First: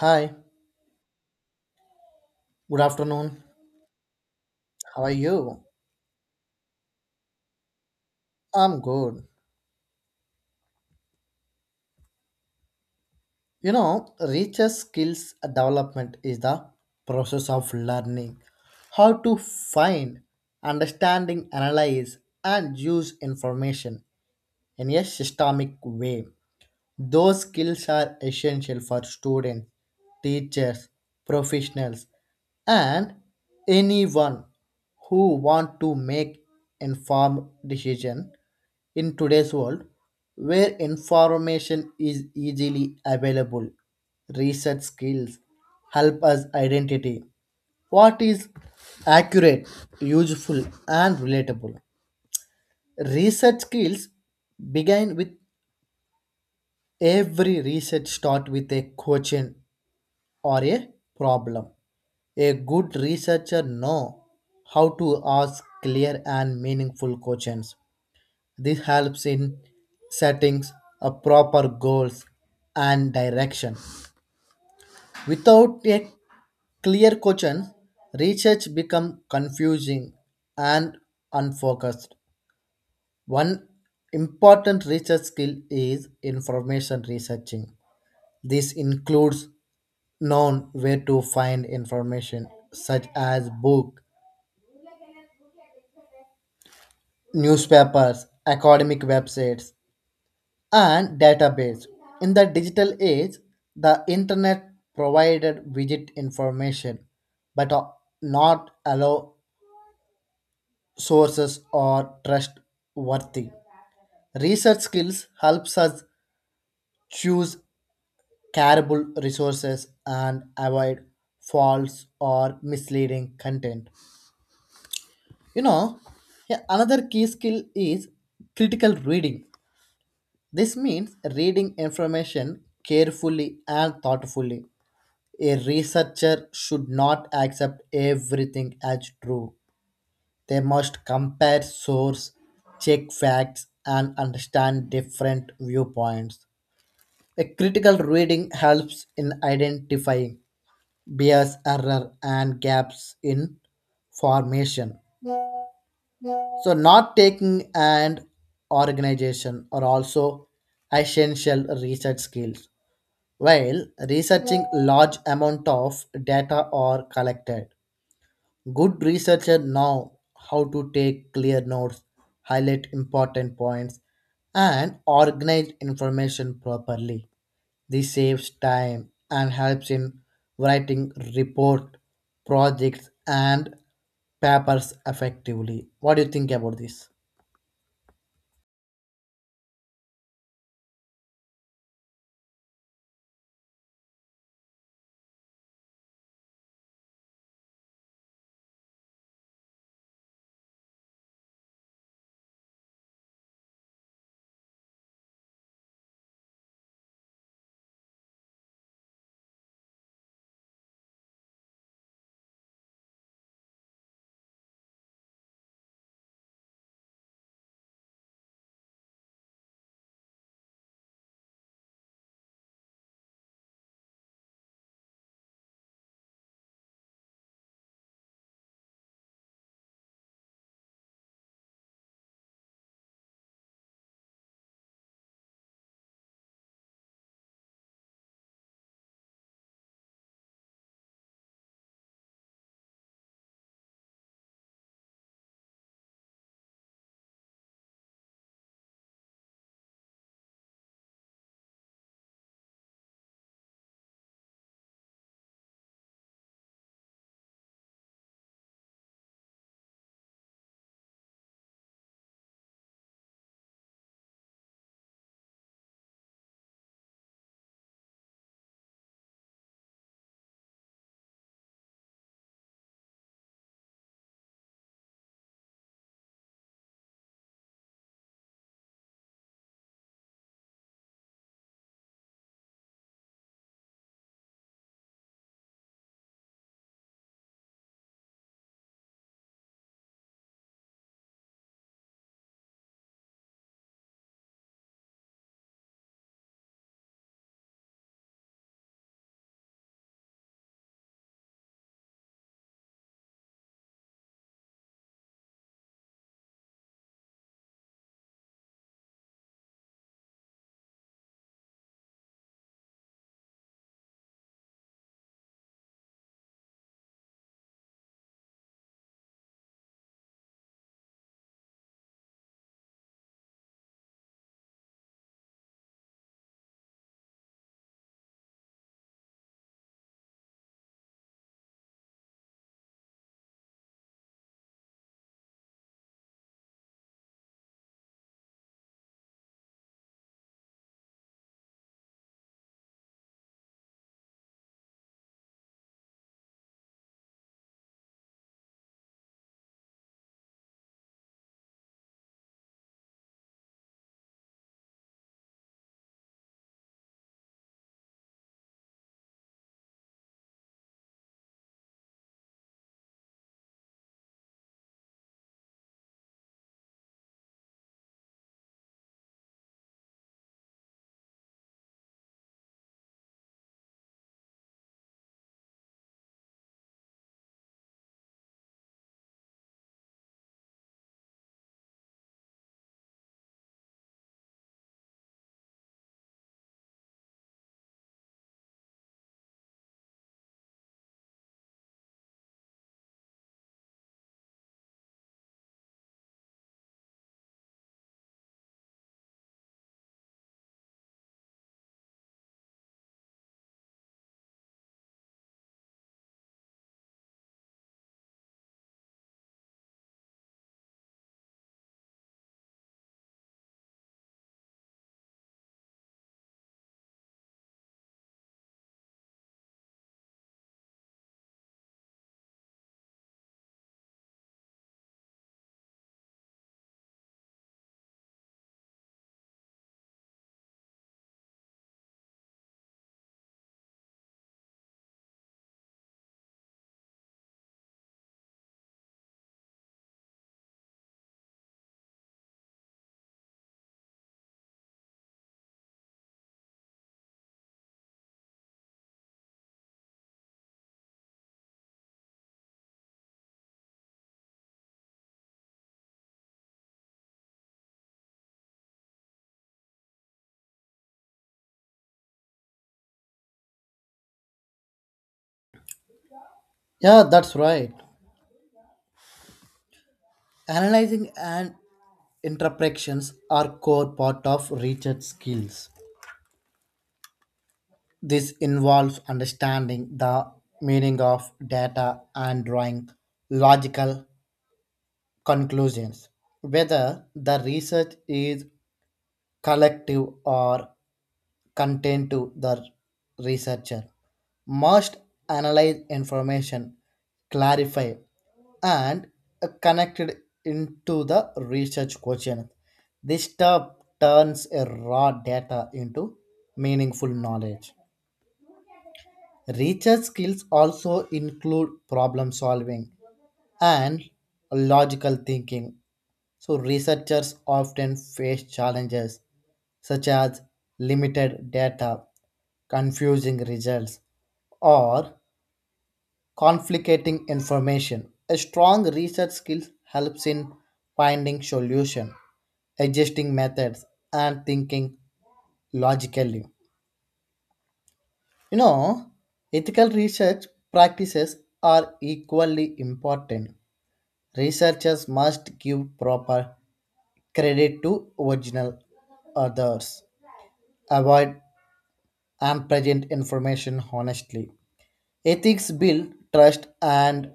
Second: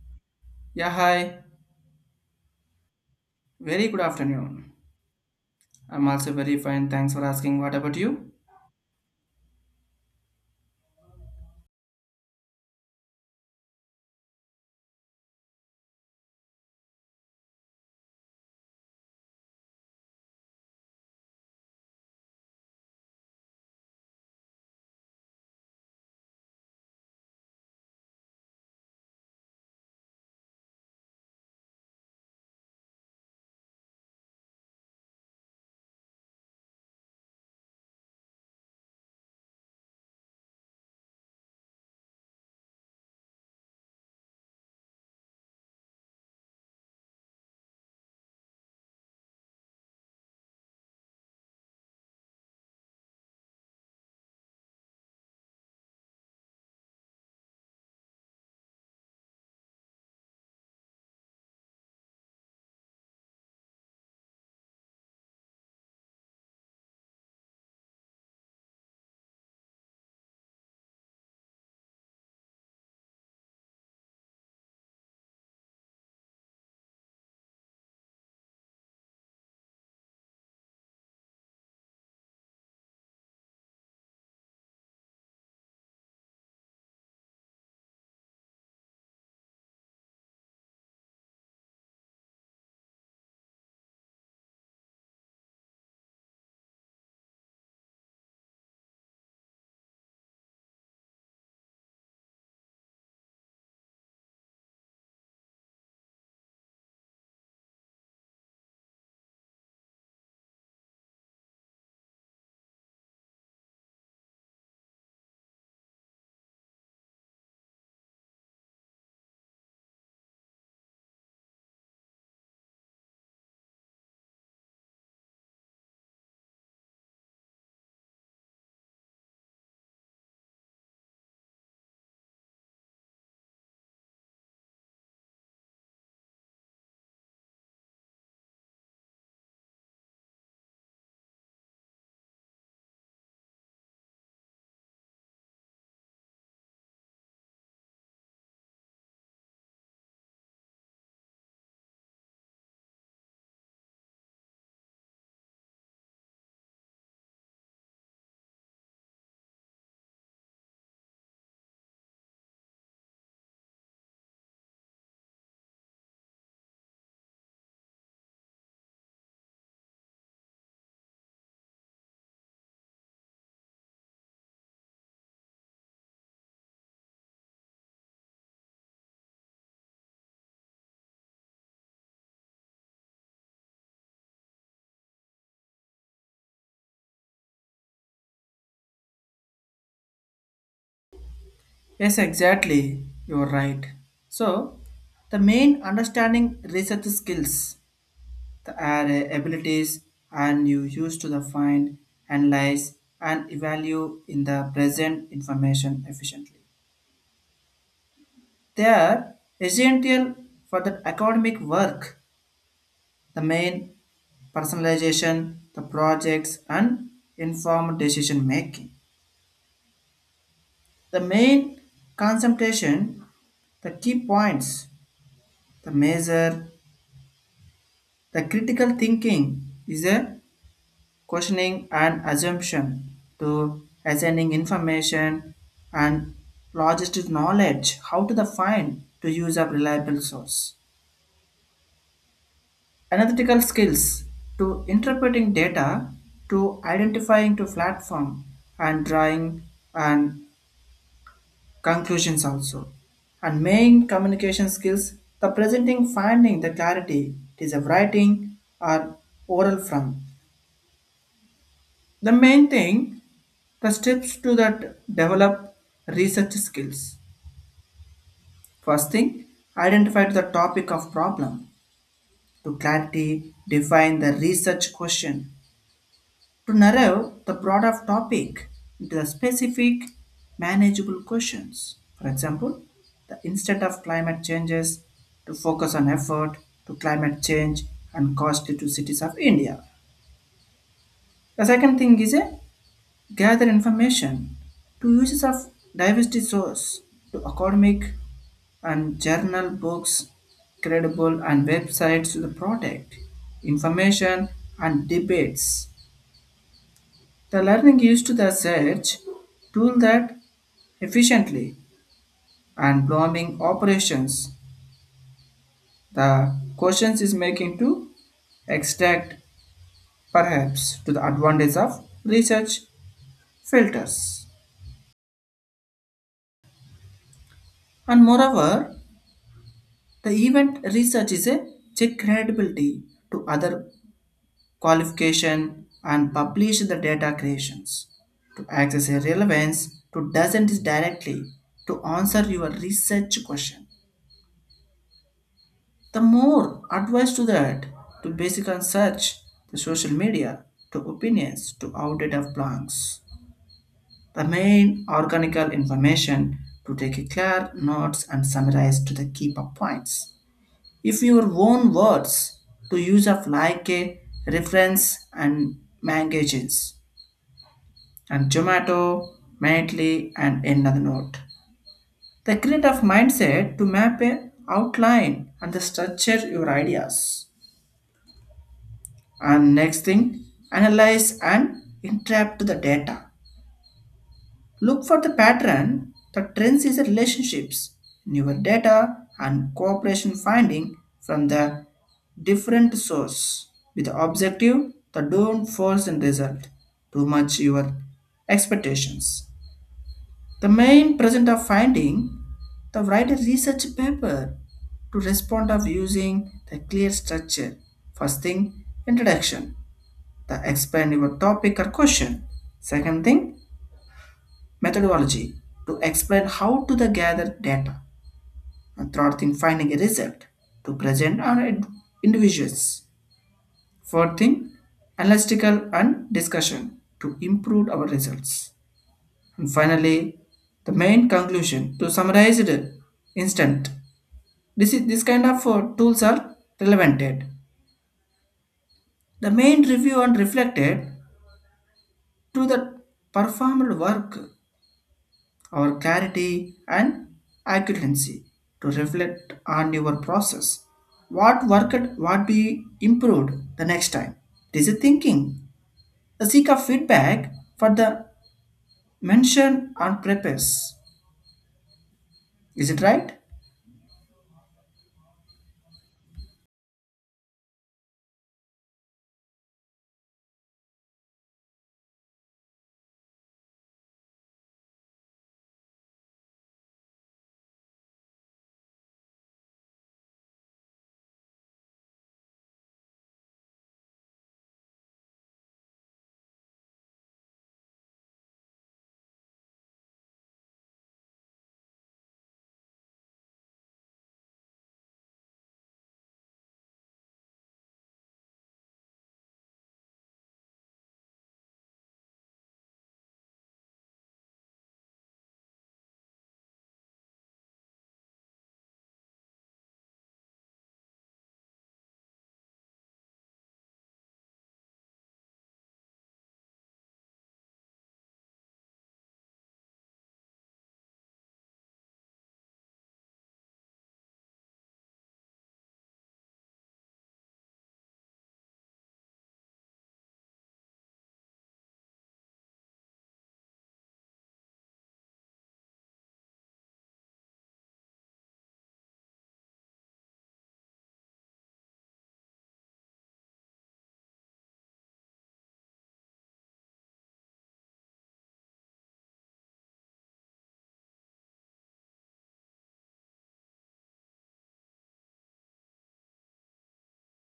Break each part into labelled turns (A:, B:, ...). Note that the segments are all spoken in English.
A: Hi,
B: Yeah, hi.
A: good afternoon.
B: Very good afternoon.
A: How are you?
B: I'm also very fine. Thanks for asking. What about you?
A: I'm good. You know, richest skills development is the process of learning how to find, understanding, analyze, and use information in a systemic way. Those skills are essential for students, teachers, professionals, and anyone who want to make informed decision. In today's world, where information is easily available, research skills help us identity what is accurate, useful, and relatable. Research skills begin with every research start with a question or a problem. A good researcher know how to ask clear and meaningful questions. This helps in setting a proper goals and direction. Without a clear question, research becomes confusing and unfocused. One important research skill is information researching. This includes known where to find information such as book, newspapers, academic websites, and database. In the digital age, the internet provided widget information, but are not allow sources or trustworthy. Research skills helps us choose carable resources and avoid false or misleading content. You know, yeah, another key skill is critical reading. This means reading information carefully and thoughtfully. A researcher should not accept everything as true. They must compare sources, check facts, and understand different viewpoints. A critical reading helps in identifying bias, error, and gaps in formation. So, not taking and organization are also essential research skills. While researching large amount of data are collected, good researcher know how to take clear notes, highlight important points, and organize information properly. This saves time and helps in writing report, projects, and papers effectively. What do you think about this?
B: Yes, exactly. You're right. So, the main understanding research skills, the are abilities, and you use to the find, analyze, and evaluate in the present information efficiently. They are essential for the academic work. The main personalization, the projects, and informed decision making. The main concentration, the key points, the measure, the critical thinking is a questioning and assumption to assigning information and logistic knowledge how to define to use a reliable source. Analytical skills to interpreting data to identifying to platform and drawing and conclusions also and main communication skills the presenting finding the clarity it is a writing or oral from the main thing the steps to that develop research skills first thing identify the topic of problem to clarity define the research question to narrow the broader topic into the specific manageable questions. For example, the instead of climate changes to focus on effort to climate change and cost to cities of India. The second thing is a gather information to uses of diversity source to academic and journal books, credible and websites to the product, information and debates. The learning used the search tool that efficiently and blooming operations. The questions is making to extract perhaps to the advantage of research filters. And moreover, the event research is a check credibility to other qualification and publish the data creations to access a relevance to doesn't is directly to answer your research question the more advice to that, to basic on search, to social media, to opinions, to outdated plans. The main organical information to take a clear notes and summarize to the key points. If your own words to use of like a reference and magazines and Zomato, Mindly and another note. The creative mindset to map a outline and the structure your ideas. And next thing, analyze and interpret the data. Look for the pattern the trends is the relationships in your data and cooperation finding from the different source with the objective. The don't force and result too much your expectations. The main present of finding the write a research paper to respond of using the clear structure. First thing, introduction the explain your topic or question. Second thing, methodology to explain how to the gather data. And third thing, finding a result to present on individuals. Fourth thing, analytical and discussion to improve our results. And finally, the main conclusion to summarize it instant. This is this kind of tools are relevant. The main review and reflected to the performed work or clarity and accuracy to reflect on your process. What worked, what be improved the next time. This is thinking. The seek of feedback for the mention on purpose. Is it right?
A: Yeah, that's right. Analyzing and interpretations are core part of research skills. This involves understanding the meaning of data and drawing logical conclusions, whether the research is collective or contained to the researcher. Must analyze information, clarify, and connect it into the research question. This step turns a raw data into meaningful knowledge. Research skills also include problem solving and logical thinking. So, researchers often face challenges such as limited data, confusing results, or conflicting information. A strong research skill helps in finding solution, adjusting methods, and thinking logically. You know, ethical research practices are equally important. Researchers must give proper credit to original authors. Avoid unpresent information honestly. Ethics build trust and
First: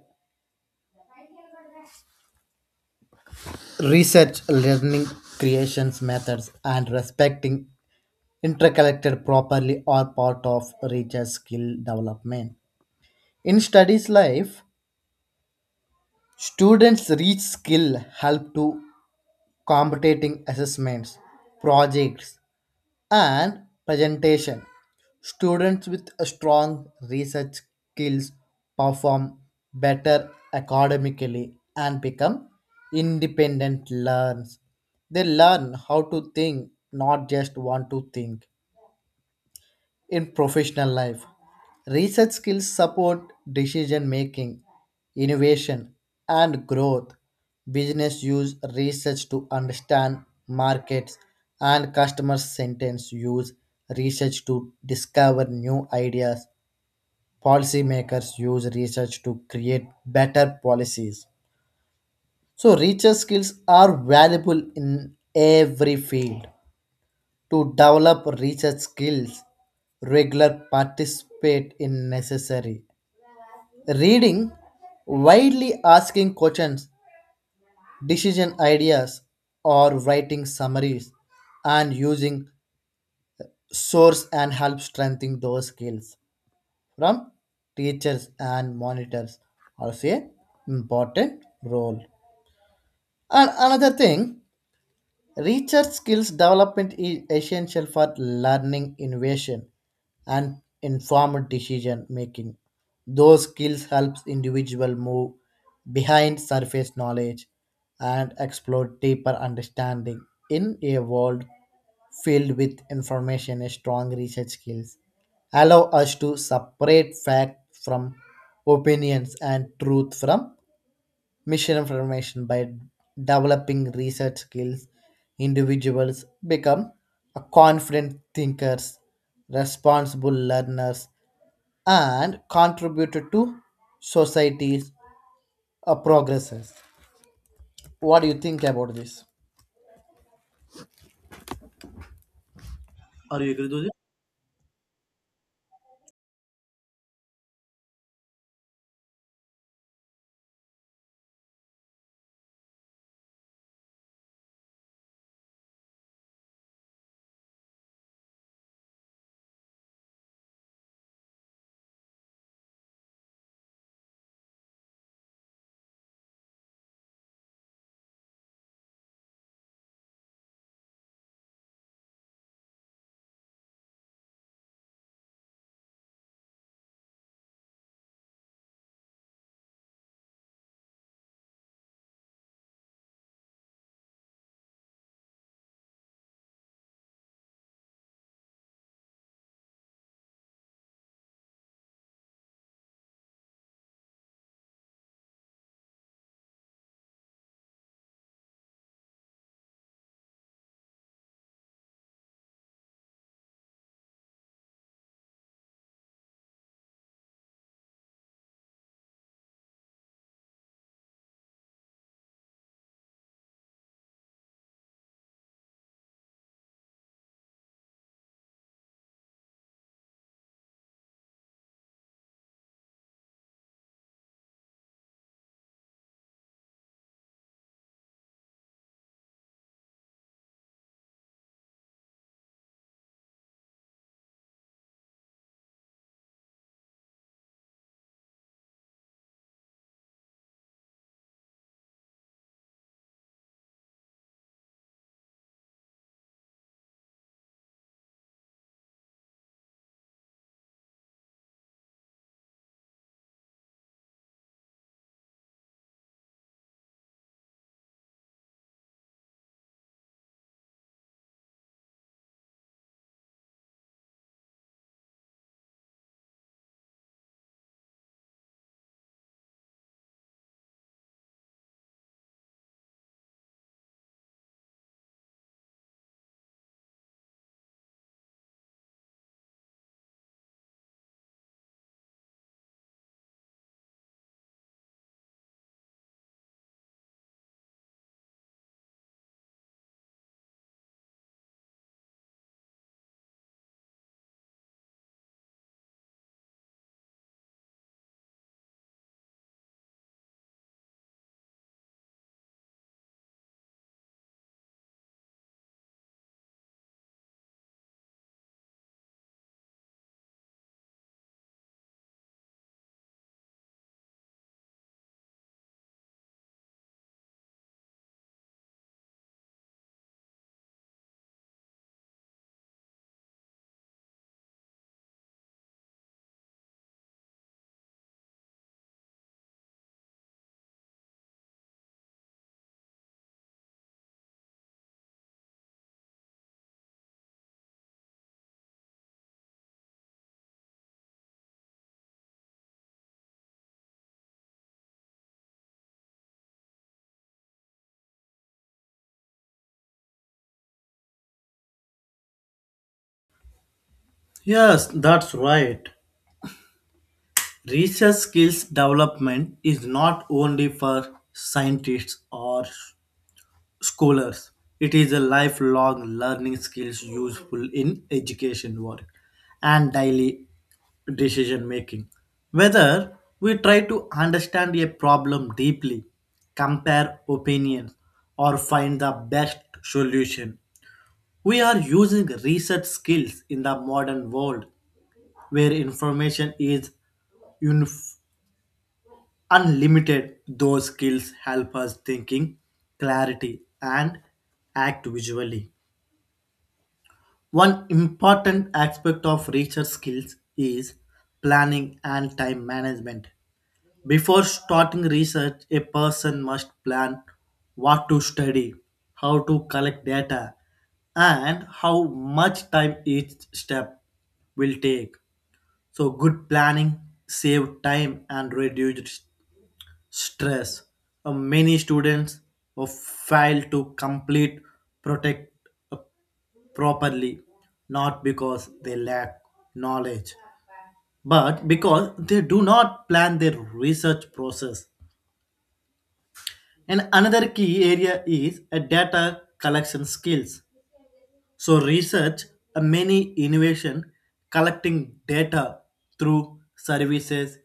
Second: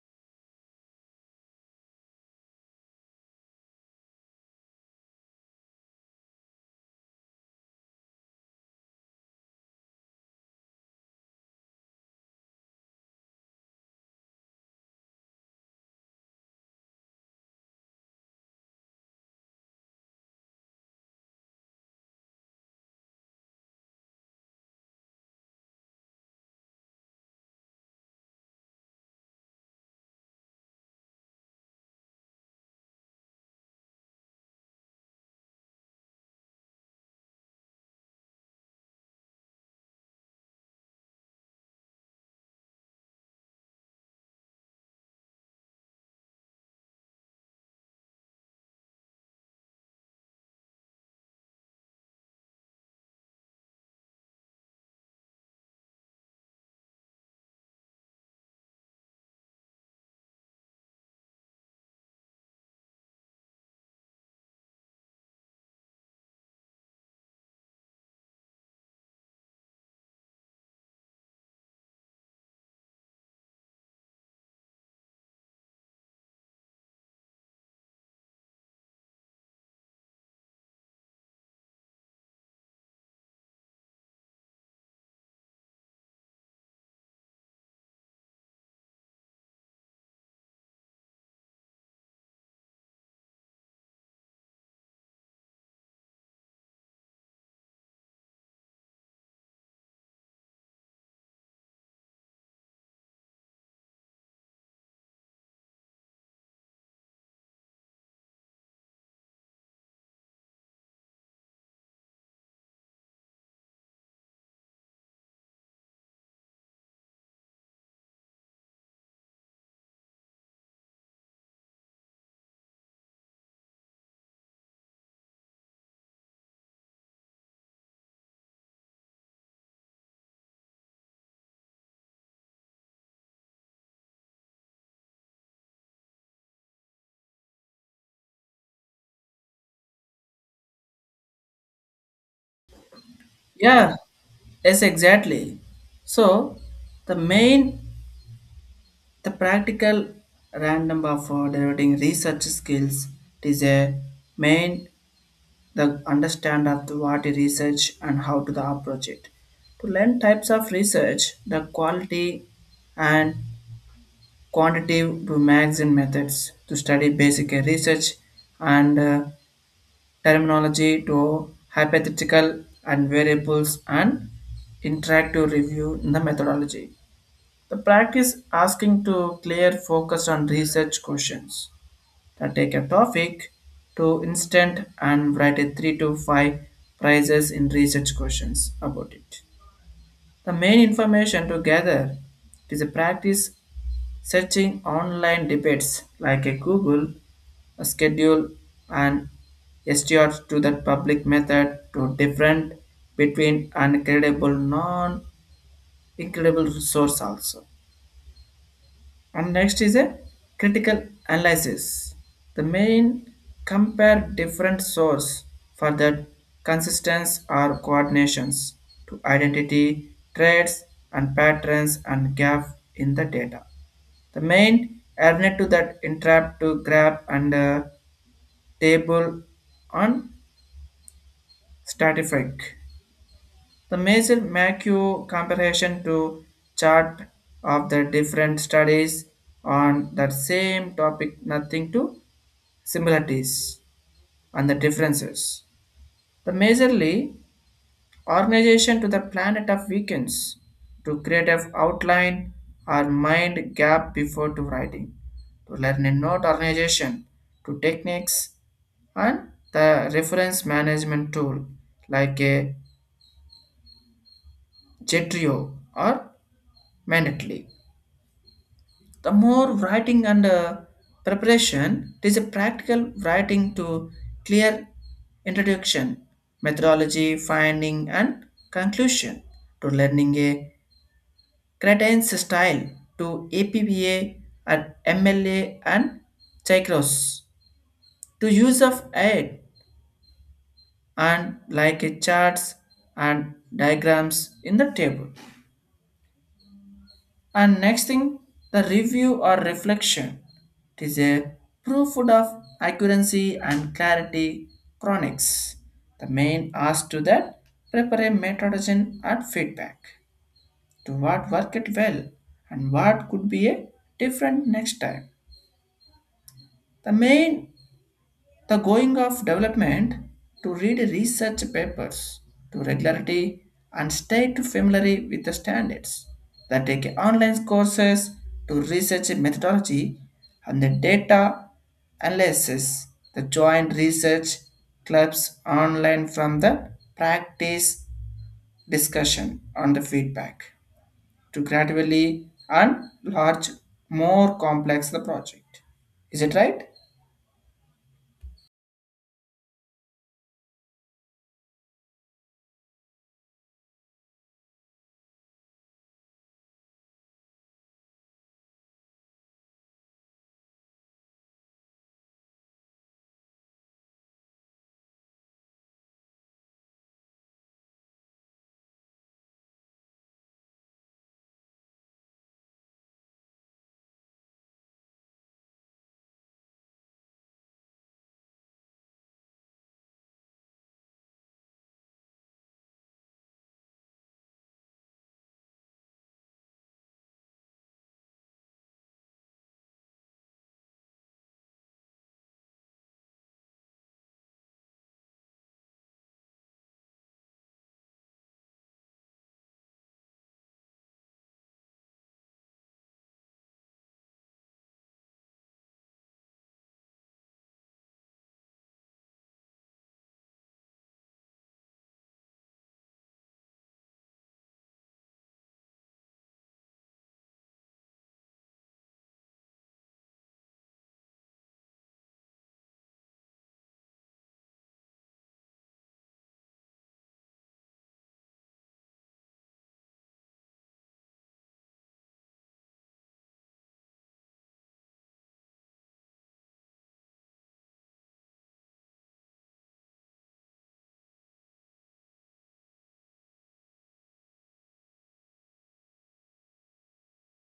A: research learning creations methods and respecting interconnected properly are part of research skill development. In studies life, students reach skill help to competitive assessments, projects, and presentation. Students with strong research skills perform better academically and become independent learners. They learn how to think, not just want to think in professional life. Research skills support decision making, innovation, and growth. Business use research to understand markets, and customer sentence use research to discover new ideas. Policymakers use research to create better policies. So, research skills are valuable in every field to develop research skills regular participate in necessary reading widely asking questions decision ideas or writing summaries and using source and help strengthening those skills from teachers and monitors also a important role and another thing. Research skills development is essential for learning, innovation, and informed decision making. Those skills helps individual move behind surface knowledge and explore deeper understanding in a world filled with information. A strong research skills allow us to separate fact from opinions and truth from mission information by developing research skills individuals become a confident thinkers, responsible learners, and contributed to society's progresses. What do you think about this? Are you agree with it?
B: Yeah, yes, exactly. So, the main, the practical random of developing research skills is a main the understand of the what is research and how to the approach it to learn types of research the quality and quantitative to magazine methods to study basic research and terminology to hypothetical and variables and interactive review in the methodology the practice asking to clear focus on research questions to take a topic to instant and write a three to five prizes in research questions about it. The main information to gather is a practice searching online debates like a Google, a schedule, and STR to that public method to different between and credible non-incredible resource also. And next is a critical analysis. The main compare different source for the consistency or coordinations to identity traits and patterns and gap in the data. The main element to that entrap to grab and table on statistics. The measure make you comparison to chart of the different studies on that same topic, nothing to similarities and the differences. The majorly organization to the planet of weekends to create an outline or mind gap before to writing, to learn a note organization, to techniques and the reference management tool like a Jetrio or Mandatory the more writing and preparation, it is a practical writing to clear introduction, methodology, finding, and conclusion to learning a credence style to APBA and MLA and Chicros to use of aid and like a charts and diagrams in the table. And next thing, the review or reflection. It is a proof of accuracy and clarity chronics. The main ask to that prepare a methodology and feedback to what worked well and what could be a different next time. The main the going of development to read research papers to regularity and stay to familiar with the standards. That take online courses to research methodology and the data analysis. The joint research clubs online from the practice discussion on the feedback to gradually and large more complex the project. Is it right?
A: Yes, that's right. Research skills development is not only for scientists or scholars. It is a lifelong learning skills useful in education work and daily decision making. Whether we try to understand a problem deeply, compare opinions, or find the best solution. We are using research skills in the modern world where information is unif- unlimited. Those skills help us thinking, clarity, and act visually. One important aspect of research skills is planning and time management. Before starting research, a person must plan what to study, how to collect data, and how much time each step will take. So, good planning save time and reduce stress. Many students fail to complete protect properly, not because they lack knowledge, but because they do not plan their research process. And another key area is a data collection skills. So research, a many innovation, collecting data through services,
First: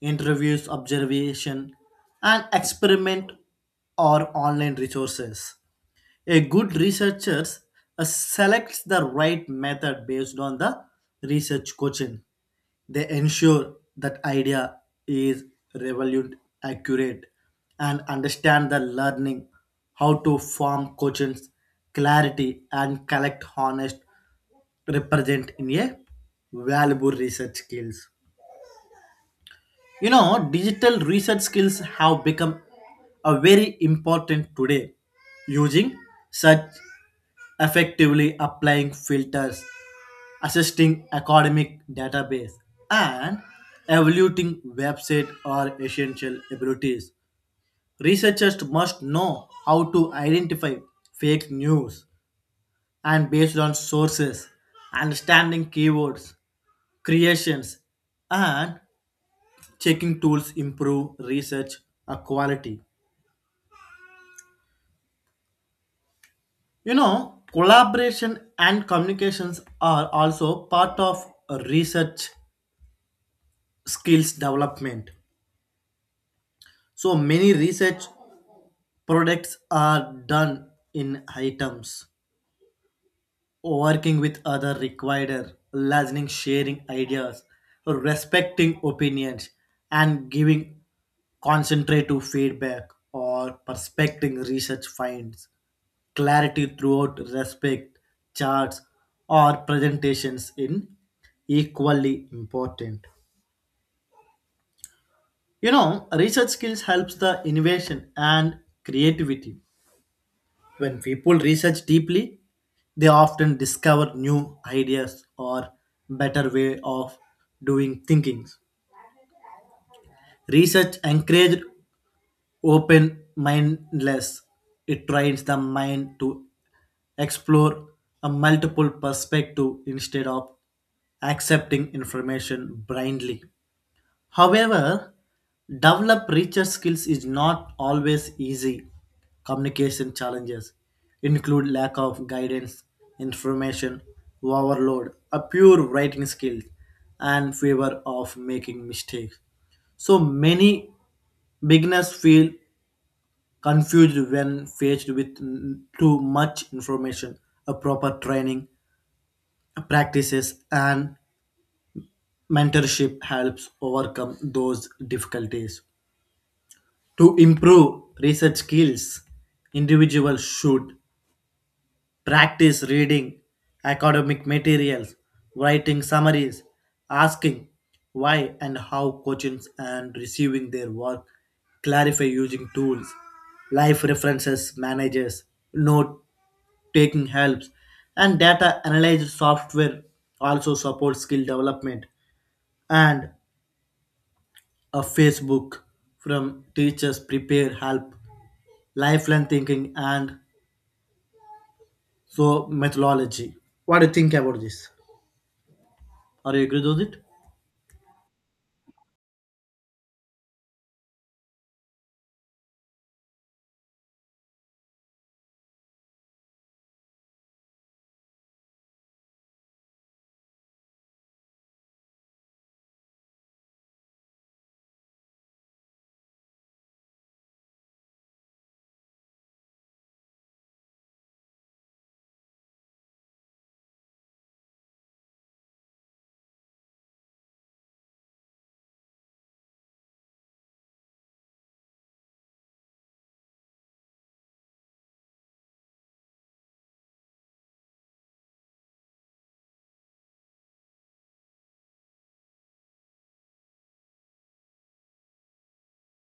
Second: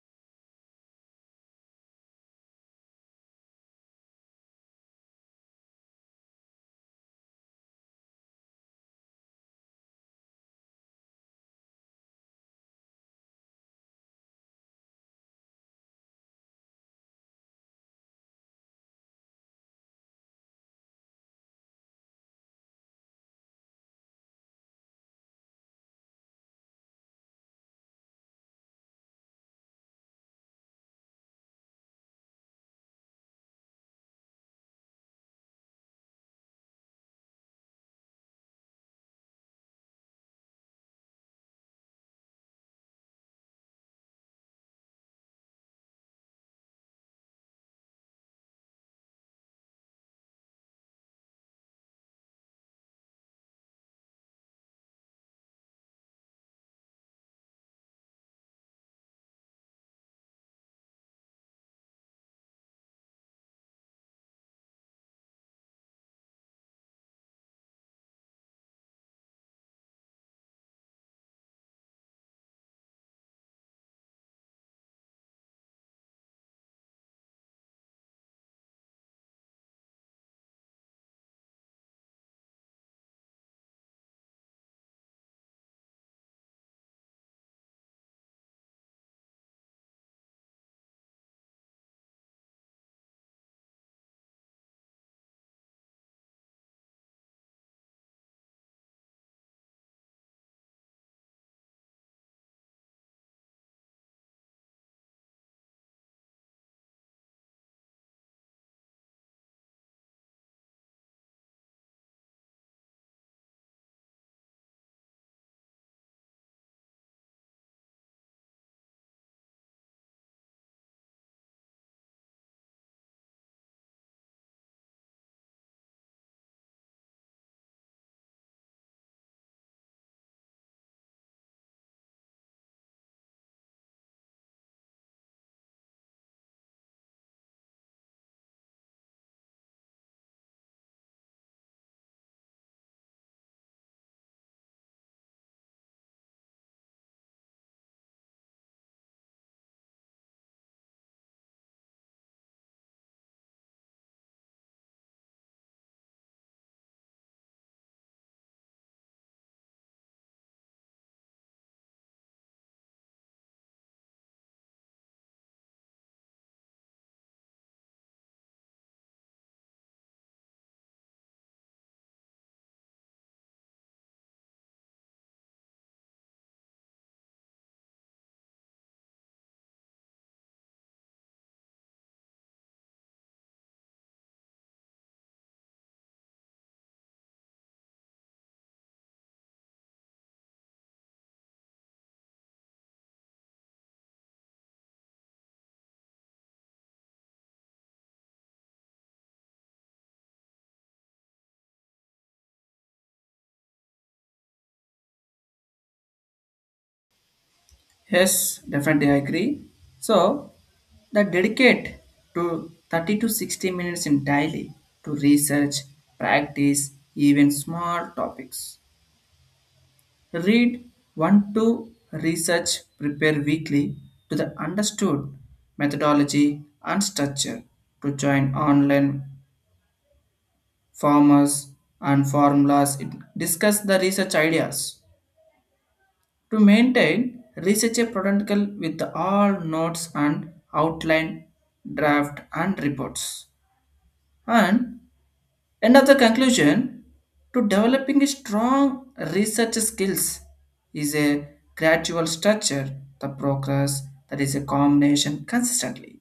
A: interviews, observation, and experiment or online resources. A good researcher selects the right method based on the research question. They ensure that idea is relevant, accurate, and understand the learning, how to form questions, clarity, and collect honest represent in a valuable research skills. You know, digital research skills have become a very important today. Using such effectively applying filters, assisting academic database, and evaluating website are essential abilities. Researchers must know how to identify fake news and based on sources, understanding keywords, creations, and checking tools improve research quality. You know, collaboration and communications are also part of research skills development. So many research products are done in items working with other required listening sharing ideas respecting opinions and giving concentrative feedback or prospecting research finds clarity throughout respect charts or presentations in equally important. You know, research skills helps the innovation and creativity. When people research deeply, they often discover new ideas or better way of doing things. Research encouraged open mindless. It trains the mind to explore a multiple perspective instead of accepting information blindly. However, develop richer skills is not always easy. Communication challenges include lack of guidance, information overload, a poor writing skill, and fear of making mistakes. So many beginners feel confused when faced with too much information. A proper training, practices, and mentorship helps overcome those difficulties. To improve research skills, individuals should practice reading academic materials, writing summaries, asking why and how questions, and receiving their work, clarify using tools, life references, managers, note taking helps, and data analysis software also supports skill development. And a Facebook from teachers prepare help lifelong thinking and so methodology. What do you think about this? Are you agree with it?
B: Yes, definitely I agree. So that dedicate to 30 to 60 minutes in daily to research, practice, even small topics. Read one to research, prepare weekly to the understood methodology and structure to join online farmers and formulas. It discuss the research ideas. To maintain, research a protocol with all notes and outline, draft and reports. And end of the conclusion, to developing a strong research skills is a gradual structure, the progress that is a combination consistently.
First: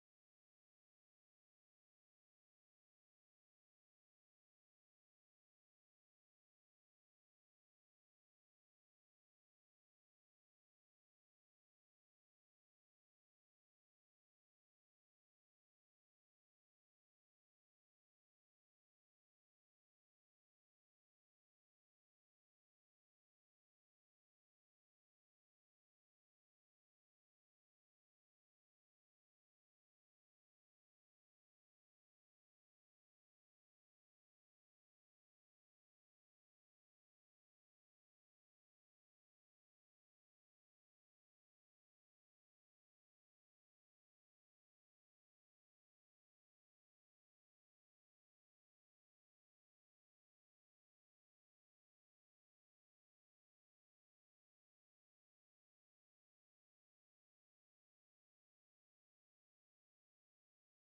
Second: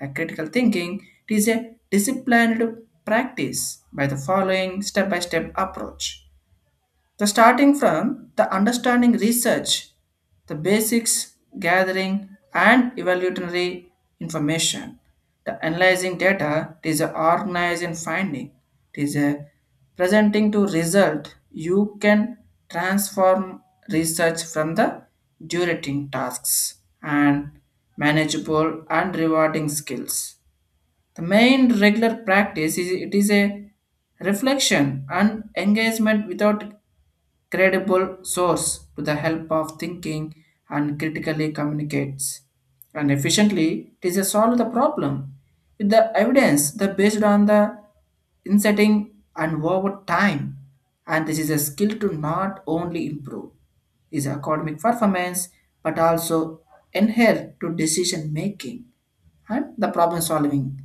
B: The critical thinking it is a disciplined practice by the following step-by-step approach the starting from the understanding research, the basics gathering and evaluatory information, the analyzing data it is a organized in finding, it is a presenting to result. You can transform research from the durating tasks and manageable and rewarding skills. The main regular practice is it is a reflection and engagement without credible source to the help of thinking and critically communicates. And efficiently, it is a solve the problem with the evidence that based on the insetting and over time. And this is a skill to not only improve his academic performance but also inhere to decision making and the problem solving.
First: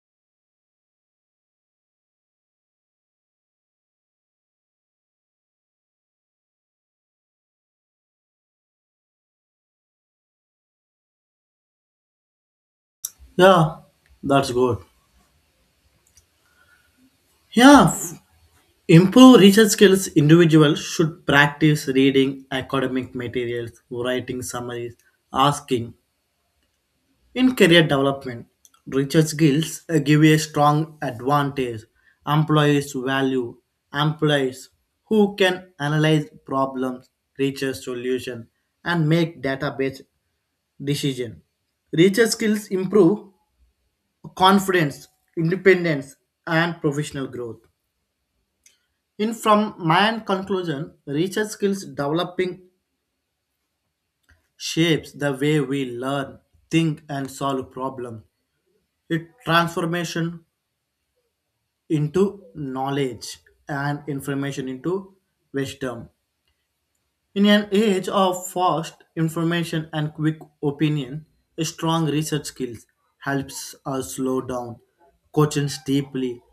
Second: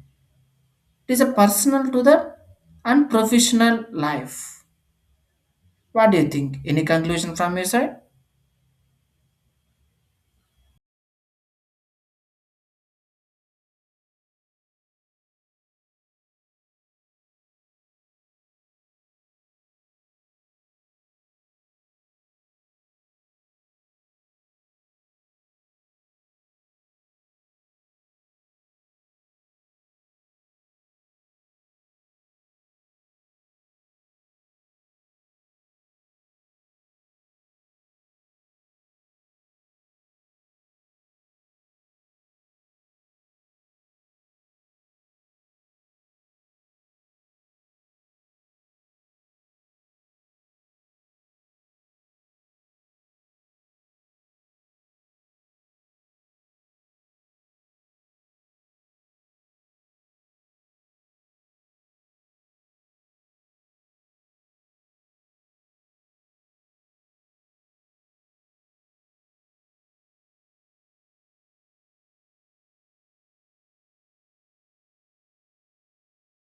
B: It is a personal to the unprofessional life. What do you think? Any conclusion from your side?
A: Yeah, that's good. Yeah, f- Improve research skills. Individuals should practice reading academic materials, writing summaries, asking. In career development, research skills give a strong advantage. Employees value employees who can analyze problems, research solutions, and make data-based decision. Richer skills improve confidence, independence, and professional growth. In from my end conclusion, richer skills developing shapes the way we learn, think, and solve problems. It transformation into knowledge and information into wisdom. In an age of fast information and quick opinion, strong research skills helps us slow down, questions deeply,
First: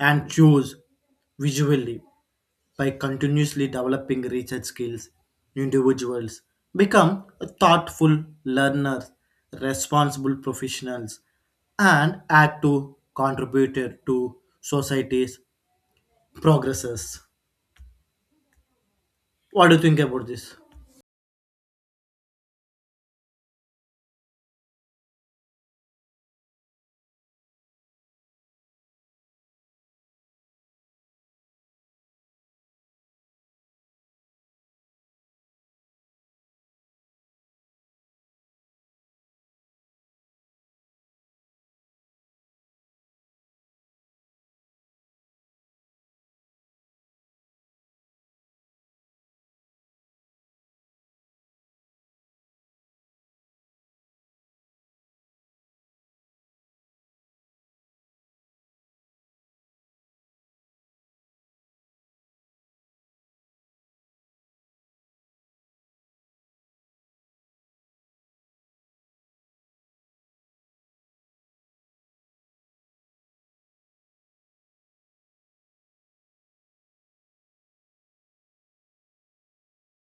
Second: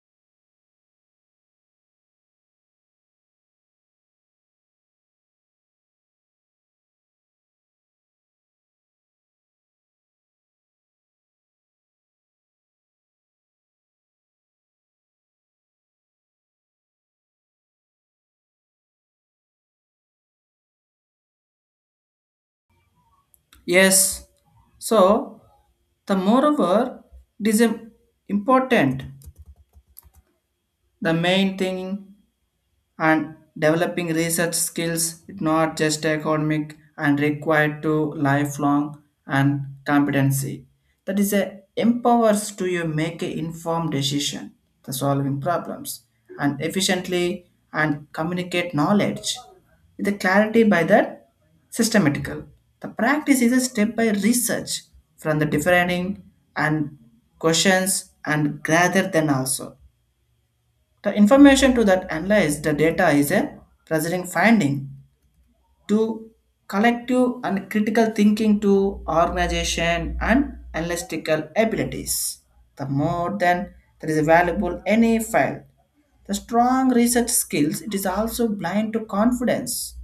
A: and choose visually. By continuously developing research skills, individuals become thoughtful learners, responsible professionals, and active contributor to society's progresses. What do you think about this?
B: Yes. So the moreover, it is im- important. The main thing and developing research skills is not just academic and required to lifelong and competency that is a empowers to you make an informed decision the solving problems and efficiently and communicate knowledge with the clarity by that systematical the practice is a step by research from the defining and questions and rather than also the information to that analyze the data is a preserving finding to collective and critical thinking to organization and analytical abilities. The more than there is valuable any file. The strong research skills it is also blind to confidence.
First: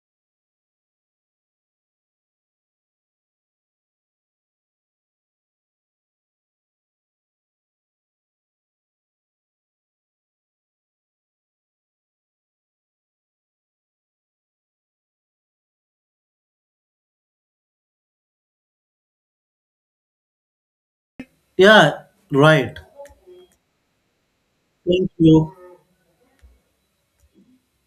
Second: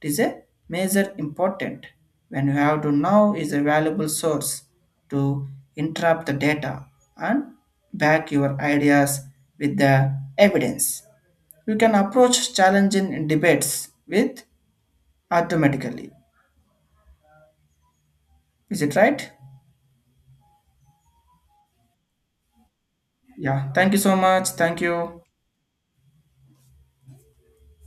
B: It is a major important when you have to know is a valuable source to interrupt the data and back your ideas with the evidence you can approach challenge in debates with automatically. Is it right?
A: Yeah, right.
B: Yeah. Thank you so much. Thank
A: Thank
B: you.
A: you.